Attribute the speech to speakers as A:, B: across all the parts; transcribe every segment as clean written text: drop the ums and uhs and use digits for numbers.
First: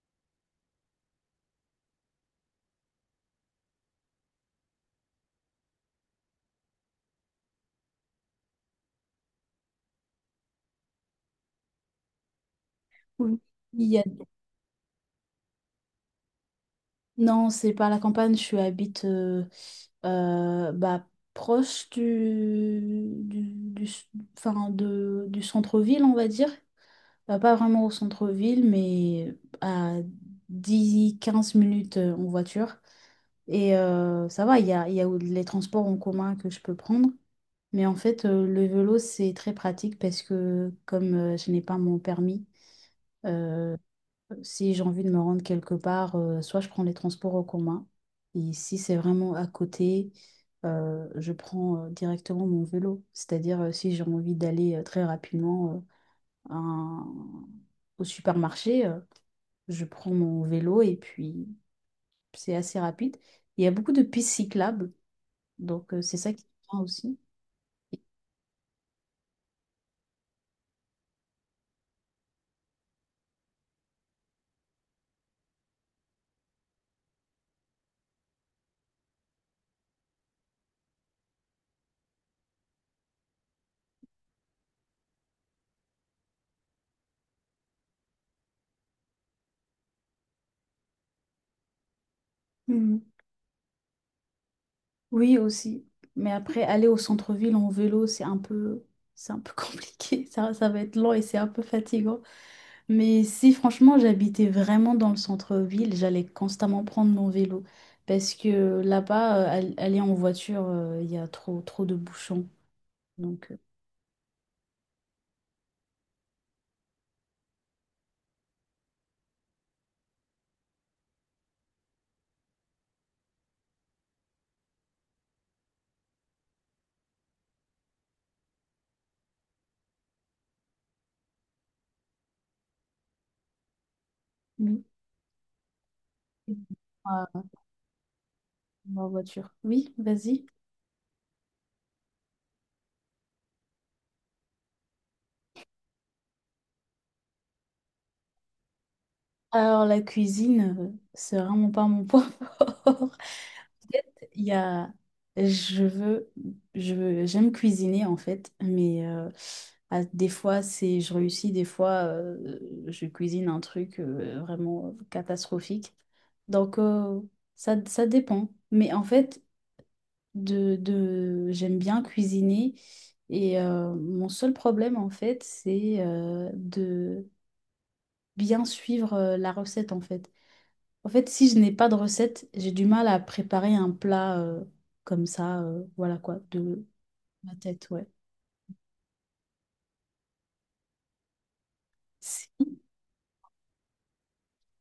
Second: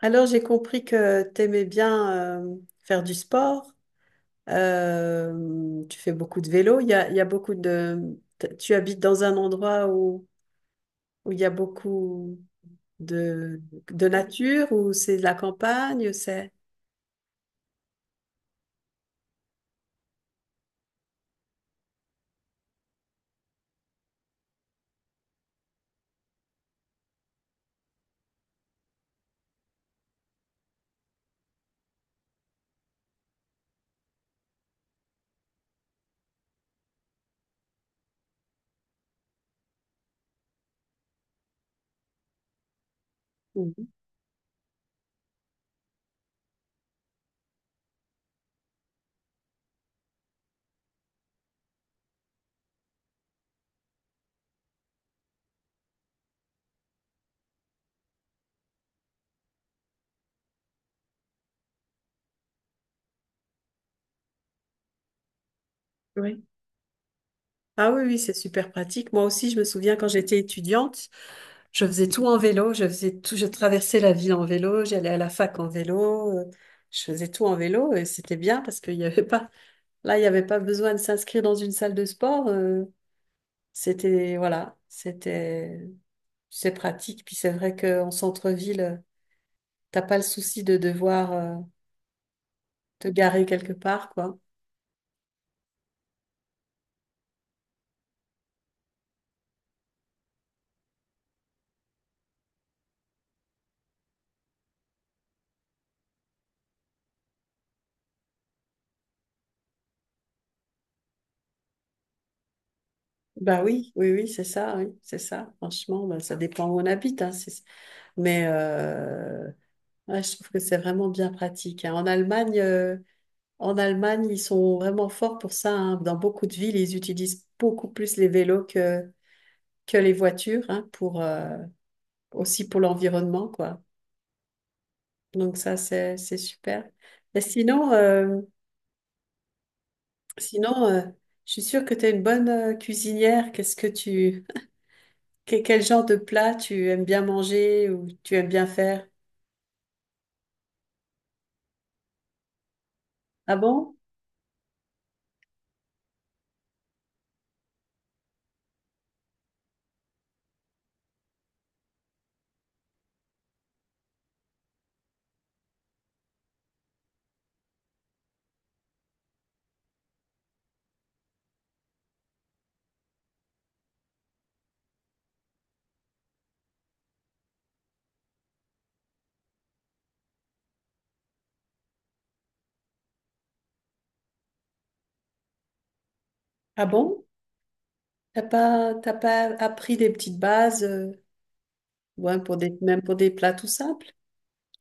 A: Alors, j'ai compris que tu aimais bien faire du sport. Tu fais beaucoup de vélo. Il y a beaucoup de... Tu habites dans un endroit où, où il y a beaucoup
B: Oui,
A: de,
B: il y a-
A: de nature, où c'est de la campagne, c'est...
B: non, c'est pas la campagne, je habite euh, bah, proche du enfin, du centre-ville, on va dire. Pas vraiment au centre-ville, mais à 10 15 minutes en voiture. Et ça va, il y a les transports en commun que je peux prendre. Mais en fait, le vélo, c'est très pratique parce que comme je n'ai pas mon permis, euh,
A: Mhm.
B: si j'ai envie de me rendre quelque part, soit je prends les transports en commun, et si c'est vraiment à côté, je prends directement mon vélo. C'est-à-dire, si j'ai envie d'aller très rapidement à un- au supermarché, je prends mon vélo et puis c'est assez rapide. Il y a beaucoup de pistes cyclables, donc c'est ça qui
A: Oui.
B: est bien aussi.
A: Ah oui, oui, c'est super pratique. Moi aussi, je me souviens quand j'étais étudiante, je faisais tout en vélo, je faisais tout, je traversais la ville en vélo, j'allais à la fac en vélo, je faisais tout en vélo et c'était bien parce qu'il y avait pas, là, il n'y avait pas besoin de s'inscrire dans une salle de sport. C'était, voilà, c'était, c'est pratique. Puis c'est vrai qu'en centre-ville, t'as pas le souci de devoir
B: Mhm.
A: te garer quelque part, quoi.
B: Oui, aussi. Mais après, aller au centre-ville en vélo, c'est un peu compliqué. Ça va être lent et c'est un peu fatigant. Mais si franchement j'habitais vraiment dans le centre-ville, j'allais constamment prendre mon vélo. Parce que là-bas, aller en voiture, il y a trop de bouchons. Donc,
A: Bah oui, oui, oui, c'est ça, oui, c'est ça. Franchement, bah, ça dépend où on habite, hein, mais ouais, je trouve que c'est vraiment bien pratique, hein. En Allemagne, en Allemagne, ils sont vraiment forts pour ça, hein. Dans beaucoup de villes, ils utilisent beaucoup plus les vélos que les voitures, hein, pour, aussi pour l'environnement, quoi.
B: oui.
A: Donc ça, c'est super. Et
B: Ah,
A: sinon,
B: en voiture. Oui, vas-y.
A: sinon je suis sûre que tu es une bonne cuisinière. Qu'est-ce que tu, quel genre de plat tu aimes bien manger ou tu aimes bien faire?
B: Alors, la cuisine, c'est vraiment pas mon point fort.
A: Ah bon?
B: fait, il y a, je veux, je veux- j'aime cuisiner en fait, mais des fois c'est, je réussis, des fois je cuisine un truc vraiment catastrophique. Donc ça, ça dépend. Mais en fait, j'aime bien cuisiner et mon seul problème en fait, c'est de bien suivre la recette en fait. En fait, si je n'ai pas de recette, j'ai du mal à préparer un plat comme ça, voilà quoi, de
A: Ah bon?
B: ma tête, ouais.
A: T'as pas appris des petites bases, ouais,
B: Si,
A: pour des, même pour des plats tout simples?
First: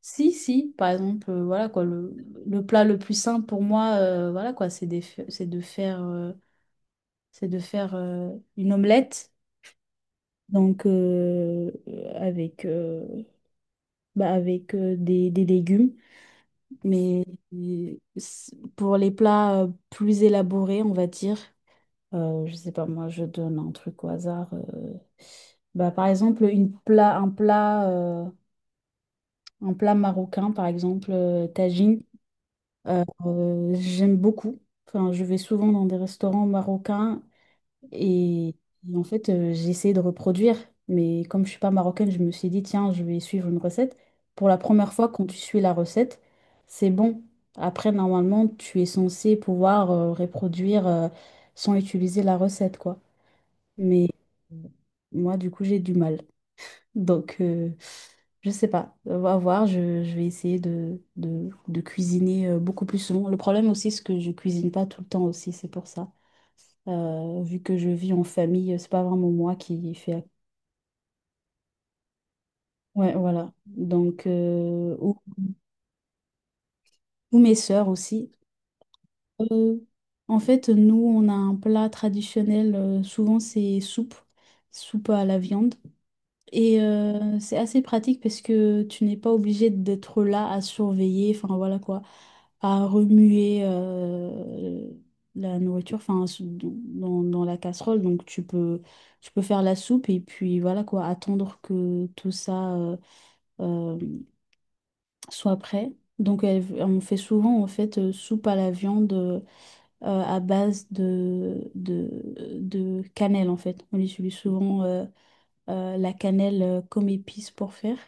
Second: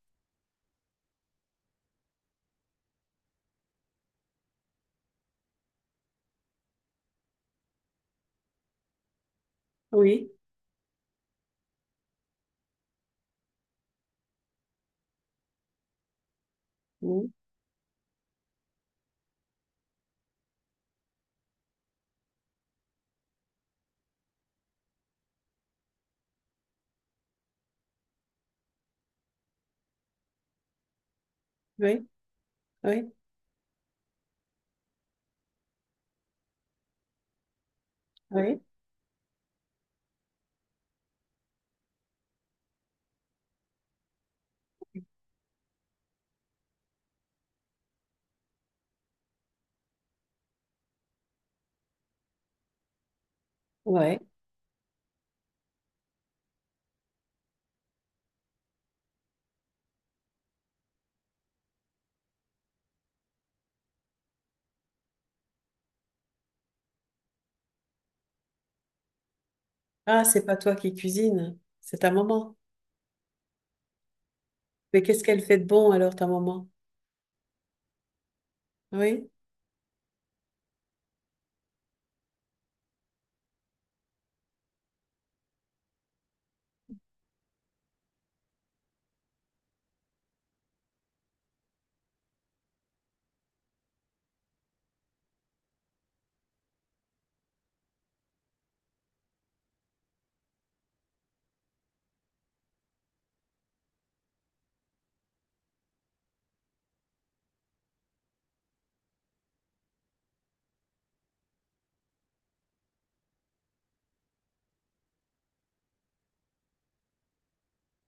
B: si, si, par exemple, voilà quoi, le plat le plus simple pour moi, voilà quoi, c'est de faire une omelette,
A: Oui.
B: donc avec des légumes. Mais
A: Oui.
B: pour les plats plus élaborés, on va dire. Je sais pas, moi, je donne un truc au hasard. Bah, par exemple, une plat, un plat, un plat marocain, par exemple, tagine.
A: Oui. Oui.
B: J'aime beaucoup. Enfin, je vais souvent dans des restaurants marocains et,
A: Oui,
B: et en fait, j'ai essayé de reproduire. Mais comme je suis pas marocaine, je me suis dit, tiens, je vais suivre une recette. Pour la première fois, quand tu suis la recette, c'est bon. Après, normalement, tu es censé pouvoir reproduire sans utiliser la recette, quoi.
A: ouais.
B: Moi, du coup, j'ai du mal. Donc, je sais pas. On va voir. Je vais essayer de cuisiner beaucoup plus souvent. Le problème aussi, c'est que je cuisine pas tout le temps aussi. C'est pour ça. Vu que je vis en famille, c'est pas vraiment moi qui
A: Ah,
B: fais.
A: c'est pas toi qui cuisine, c'est ta maman.
B: Ouais, voilà. Donc,
A: Mais qu'est-ce qu'elle fait de bon alors, ta maman?
B: ou mes sœurs aussi.
A: Oui.
B: Euh, en fait, nous, on a un plat traditionnel. Souvent, c'est soupe. Soupe à la viande. Et c'est assez pratique parce que tu n'es pas obligé d'être là à surveiller, enfin voilà quoi, à remuer la nourriture, dans, dans la casserole. Donc tu peux faire la soupe et puis voilà quoi, attendre que tout ça euh, soit prêt. On fait souvent en fait soupe à la viande à base de cannelle en fait. On utilise souvent la cannelle comme épice pour faire.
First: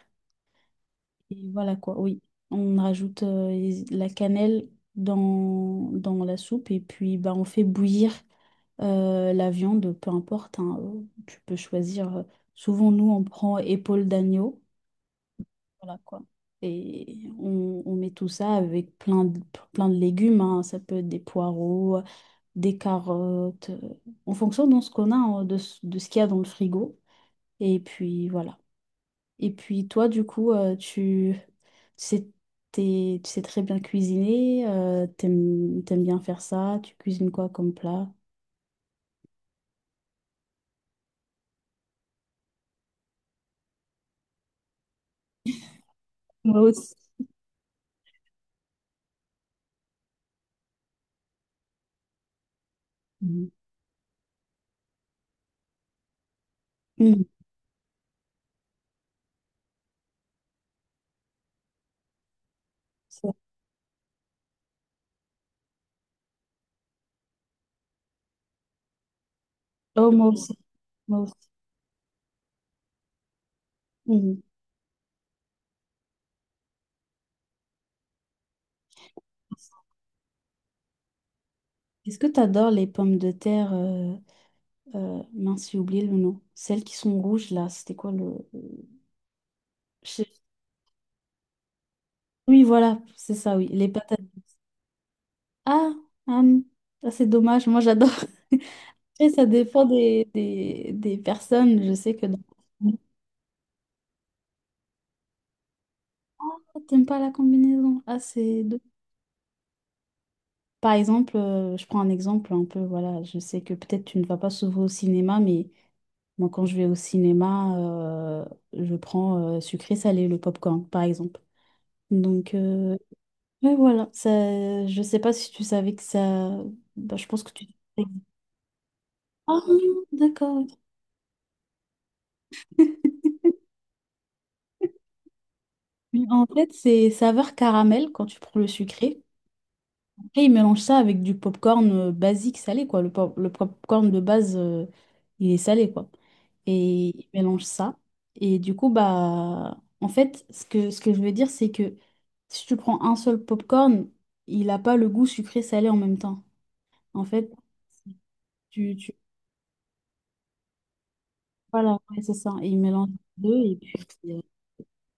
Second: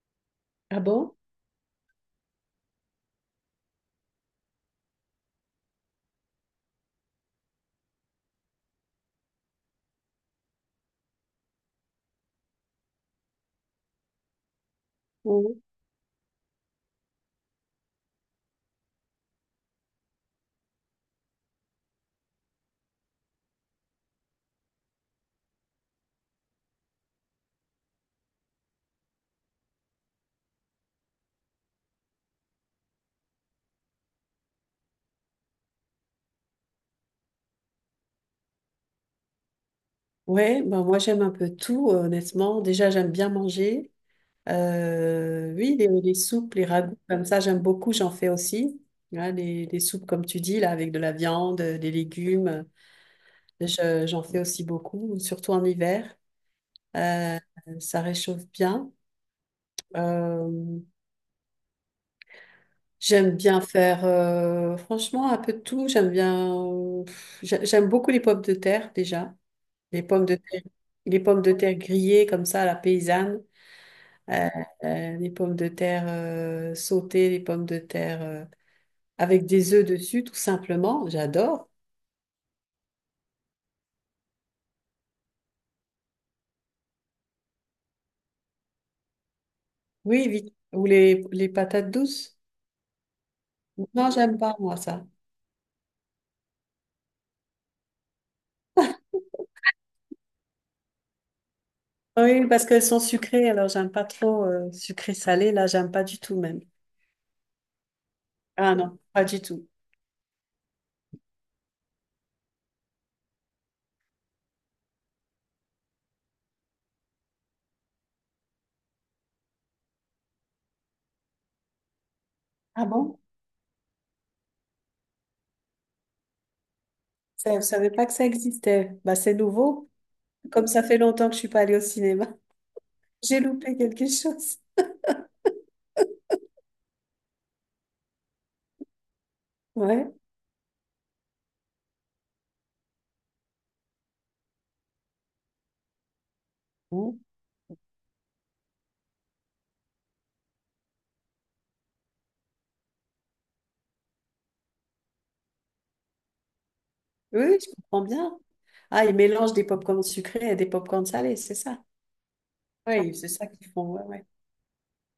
A: Ah bon?
B: Et voilà quoi, oui. On rajoute la cannelle dans la soupe et puis bah, on fait bouillir la viande, peu importe. Hein, tu peux choisir. Souvent, nous, on prend épaule d'agneau.
A: Oui.
B: Voilà quoi. Et on met tout ça avec plein de légumes. Hein, ça peut être des poireaux, des carottes, en fonction de ce qu'on a, hein, de ce qu'il y a dans le frigo. Et puis voilà. Et puis toi, du coup, tu sais, tu sais très bien cuisiner, t'aimes bien faire ça, tu cuisines quoi comme plat?
A: Ouais, ben moi j'aime un peu tout, honnêtement. Déjà, j'aime bien manger. Oui, les soupes,
B: Moi
A: les
B: aussi.
A: ragoûts, comme ça, j'aime beaucoup, j'en fais aussi. Hein, les soupes, comme tu dis, là, avec de la viande, des légumes,
B: Mhm.
A: j'en fais aussi beaucoup, surtout en hiver.
B: Mhm.
A: Euh, ça réchauffe bien. Euh,
B: C'est-
A: J'aime bien faire, franchement, un peu de tout. J'aime bien, j'aime beaucoup les pommes de terre déjà. Les
B: Oh,
A: pommes
B: moi
A: de
B: aussi,
A: terre,
B: moi
A: les
B: aussi.
A: pommes de terre grillées comme ça, à la paysanne.
B: Mhm.
A: Euh, les pommes de terre sautées, les pommes de terre avec des œufs dessus, tout simplement. J'adore.
B: Est-ce que tu adores les pommes de terre, mince, j'ai oublié le nom, celles qui sont rouges là, c'était quoi le...
A: Oui,
B: Je-
A: vite. Ou les patates douces.
B: Oui, voilà, c'est ça, oui, les
A: Non,
B: patates.
A: j'aime
B: Douces.
A: pas, moi, ça.
B: Ah, hum, ah, c'est dommage, moi j'adore. Après, ça dépend des personnes. Je sais que dans...
A: Oui, parce qu'elles sont sucrées, alors j'aime pas trop sucré-salé. Là, j'aime pas du tout même.
B: Ah, t'aimes pas la combinaison. Ah, c'est
A: Ah
B: deux.
A: non, pas du tout.
B: Par exemple, je prends un exemple un peu, voilà, je sais que peut-être tu ne vas pas souvent au cinéma, mais moi quand je vais au cinéma, je prends sucré salé, le popcorn, par exemple. Donc,
A: Ah bon?
B: ouais, voilà, ça, je sais pas si tu savais que ça... Bah, je pense
A: Ça,
B: que
A: je ne
B: tu...
A: savais pas que ça existait. Bah, c'est
B: Ah,
A: nouveau. Comme
B: d'accord.
A: ça fait longtemps que je suis pas allée au cinéma, j'ai loupé quelque chose.
B: Mais en fait, c'est saveur caramel quand tu prends le sucré.
A: Ouais.
B: Et ils mélangent ça avec du popcorn basique salé, quoi. Le popcorn de base, il est salé, quoi. Et
A: Bon.
B: ils mélangent ça. Et du coup, bah, en fait, ce que je veux dire, c'est que si tu prends un seul popcorn, il n'a pas le goût sucré-salé en même temps. En fait,
A: Oui, je comprends bien. Ah,
B: tu...
A: ils mélangent des pop-corns sucrés et des pop-corns salés, c'est ça.
B: Voilà, ouais, c'est ça. Et ils mélangent
A: Oui,
B: les
A: c'est ça
B: deux.
A: qu'ils
B: Et
A: font. Ouais, ouais.
B: puis, euh,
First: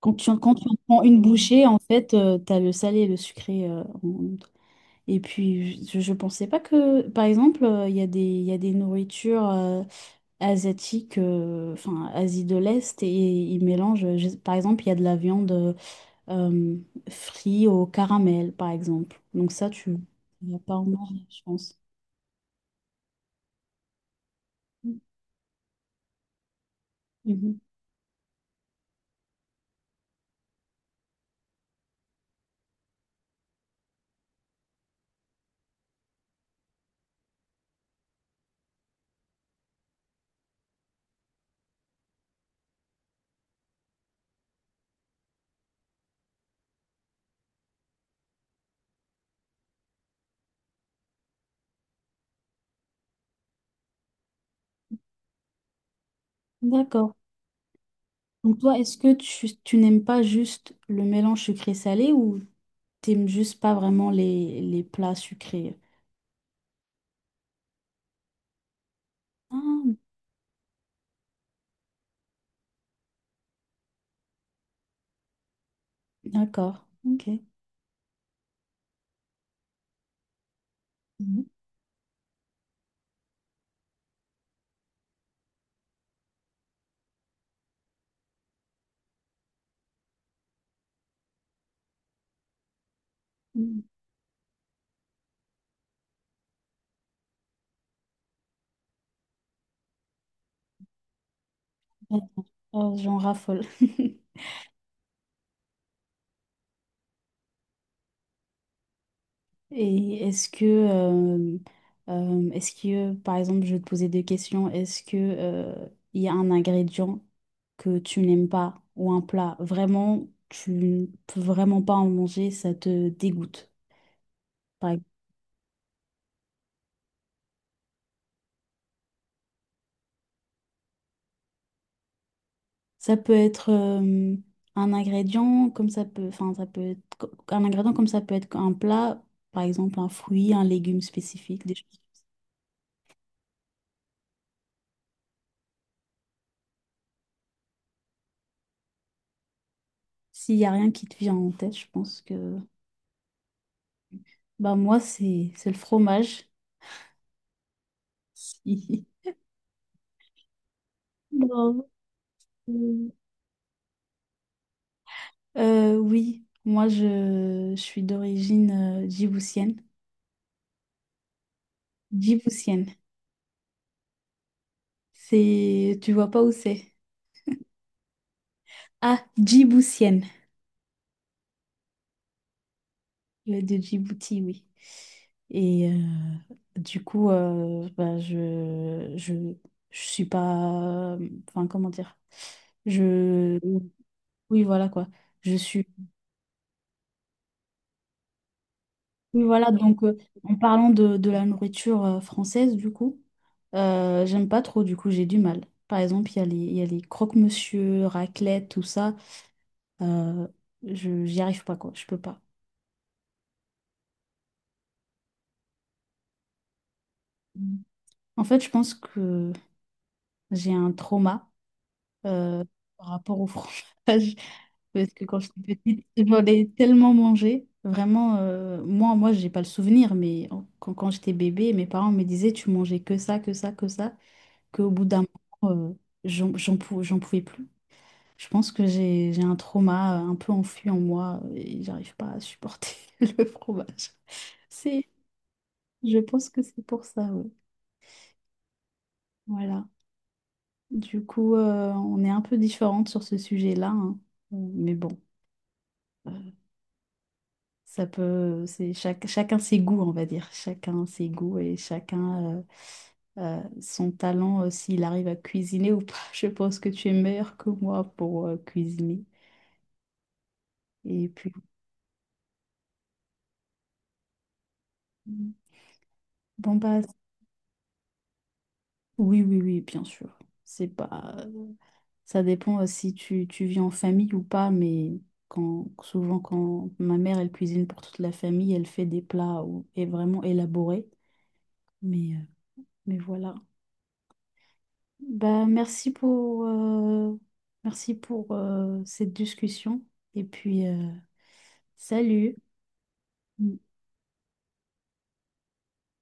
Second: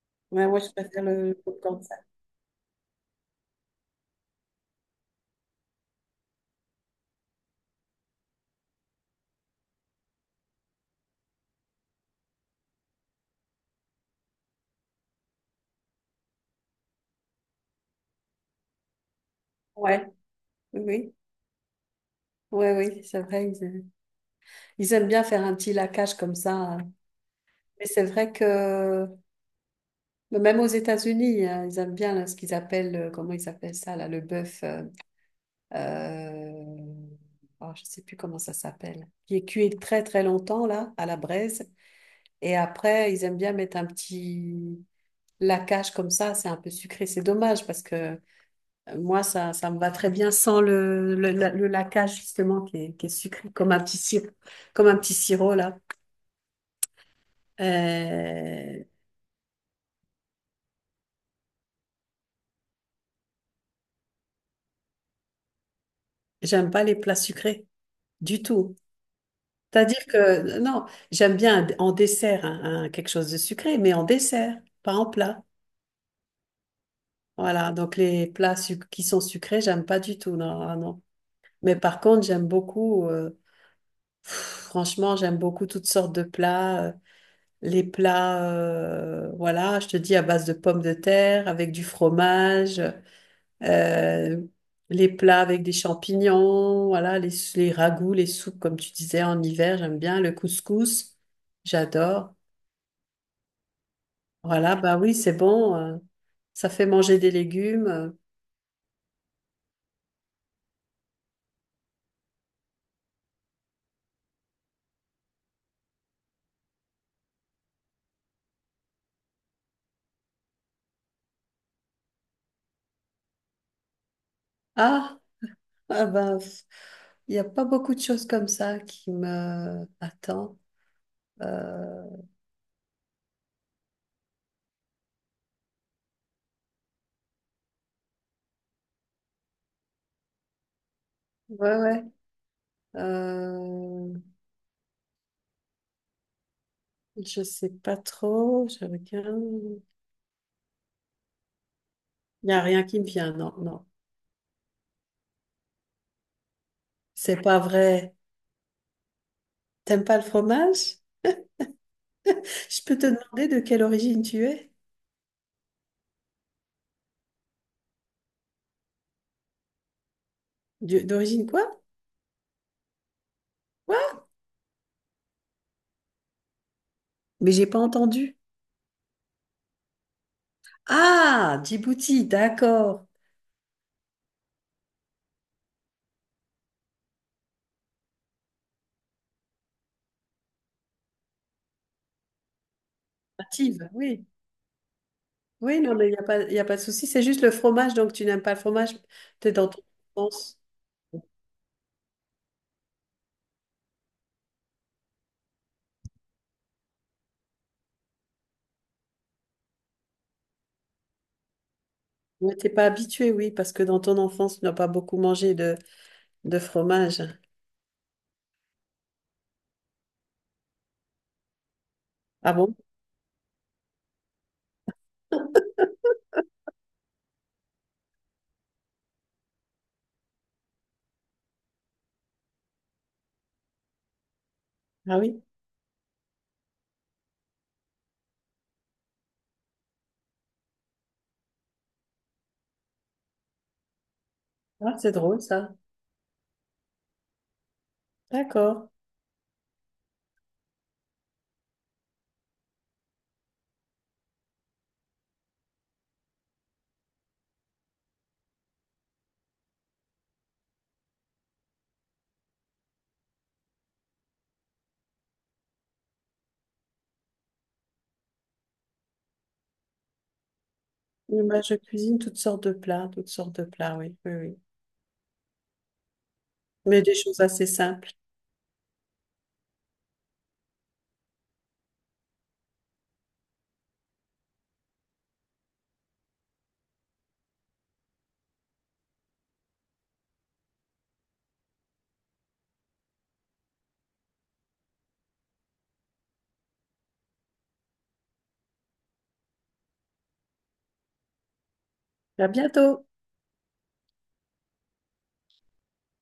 A: Ouais,
B: quand
A: moi,
B: tu
A: je
B: en prends
A: préfère
B: une
A: le
B: bouchée, en
A: pop-corn salé.
B: fait, tu as le salé et le sucré. Et puis, je pensais pas que, par exemple, il y a des nourritures asiatiques, enfin, Asie de l'Est, et ils mélangent, par exemple, il y a de la viande euh, frite au caramel, par exemple. Donc ça,
A: Ouais.
B: tu vas pas
A: Oui,
B: en
A: oui.
B: manger, je pense.
A: Ouais, oui, c'est vrai. Ils aiment bien faire un petit laquage comme ça, hein.
B: Mhm.
A: Mais c'est vrai que même aux États-Unis, hein, ils aiment bien là, ce qu'ils appellent, comment ils appellent ça, là, le bœuf. Euh, oh, je ne sais plus comment ça s'appelle, qui est cuit très très longtemps là, à la braise. Et après, ils aiment bien mettre un petit lacage comme ça, c'est un peu sucré. C'est dommage parce que moi, ça me va très bien sans le, le, le laquage justement qui est sucré, comme un petit sirop, comme un petit sirop là.
B: D'accord. Donc toi,
A: Euh,
B: est-ce que tu n'aimes pas juste le mélange sucré-salé ou t'aimes juste pas vraiment les plats sucrés?
A: j'aime pas les plats sucrés du tout.
B: Ah,
A: C'est-à-dire que, non, j'aime bien en dessert, hein, hein, quelque chose de sucré, mais en dessert, pas en plat.
B: d'accord. Ok.
A: Voilà, donc les qui sont sucrés, j'aime pas du tout, non, ah non. Mais par contre, j'aime beaucoup, pff, franchement, j'aime beaucoup toutes sortes de plats. Les plats, voilà, je te dis, à base de pommes de terre, avec du fromage,
B: Mhm.
A: euh, les plats avec des champignons, voilà, les ragoûts, les soupes, comme tu disais, en hiver, j'aime bien. Le couscous,
B: Euh,
A: j'adore.
B: j'en raffole.
A: Voilà, bah oui, c'est bon, ça fait manger des légumes, euh.
B: Et est-ce que, par exemple, je vais te poser deux questions. Est-ce que, il y a un ingrédient que tu n'aimes pas ou un plat vraiment, tu ne peux vraiment pas en manger, ça te dégoûte, par exemple.
A: Ah! Ah ben, pff, il n'y a pas beaucoup de choses comme ça qui me attendent. Euh,
B: Ça peut être un ingrédient comme ça peut, un ingrédient comme ça peut être un plat, par exemple, un fruit, un légume spécifique, des
A: ouais,
B: choses.
A: ouais. Euh, je sais pas trop. Je regarde.
B: S'il y a rien qui te vient en tête, je pense
A: Il n'y
B: que
A: a rien qui me vient. Non, non.
B: bah moi, c'est le fromage.
A: C'est pas vrai.
B: Si.
A: T'aimes pas le fromage?
B: Non.
A: Je peux te demander de quelle origine tu es?
B: Oui, moi, je suis d'origine djiboutienne.
A: D'origine quoi?
B: Djiboutienne.
A: Quoi?
B: C'est... Tu vois pas où c'est?
A: Mais j'ai pas entendu.
B: Ah, djiboutienne.
A: Ah, Djibouti, d'accord.
B: De Djibouti, oui. Et du coup, je suis pas... Enfin, comment dire? Je...
A: Native, oui.
B: Oui, voilà quoi. Je
A: Oui,
B: suis...
A: non, mais il n'y a pas, il y a pas de souci. C'est juste le fromage, donc tu n'aimes pas le fromage.
B: Oui,
A: T'es dans
B: voilà,
A: ton
B: donc en
A: sens.
B: parlant de la nourriture française, du coup, j'aime pas trop, du coup, j'ai du mal. Par exemple, il y a les croque-monsieur, raclette, tout ça. euh, J'y arrive pas, quoi, je peux pas.
A: Ouais, t'es pas habitué, oui, parce que dans ton enfance, tu n'as pas beaucoup mangé de fromage.
B: Mm. En fait, je pense que j'ai un trauma
A: Ah
B: euh,
A: bon?
B: par rapport au fromage. Parce que quand j'étais petite, j'en ai tellement mangé. Vraiment, moi, j'ai pas le souvenir, quand j'étais bébé, mes parents me disaient, tu mangeais que ça, que ça, que ça. Qu'au bout
A: Ah
B: d'un
A: oui?
B: moment, j'en pouvais plus. Je pense que j'ai un trauma un peu enfui en moi et j'arrive pas à supporter le fromage.
A: Ah,
B: C'est,
A: c'est drôle, ça.
B: je pense que c'est pour ça, ouais.
A: D'accord.
B: Voilà. Du coup, on est un peu différentes sur ce sujet-là, hein. Mais bon, euh, c'est chacun ses goûts, on va dire. Chacun ses goûts et chacun son talent, s'il arrive à cuisiner ou pas. Je pense que tu es meilleur que moi pour cuisiner. Et
A: Oui,
B: puis
A: moi, je cuisine toutes sortes de plats, toutes sortes de plats, oui, oui, oui.
B: mm. Bon, bah,
A: Mais des choses assez simples.
B: oui, oui, oui, bien sûr. C'est pas... Ça dépend si tu, tu vis en famille ou pas, mais souvent, quand ma mère, elle cuisine pour toute la famille, elle fait et vraiment élaborés. Mais, euh, mais voilà. Bah, merci pour, euh, Merci pour cette discussion. Et puis,
A: À
B: salut!
A: bientôt!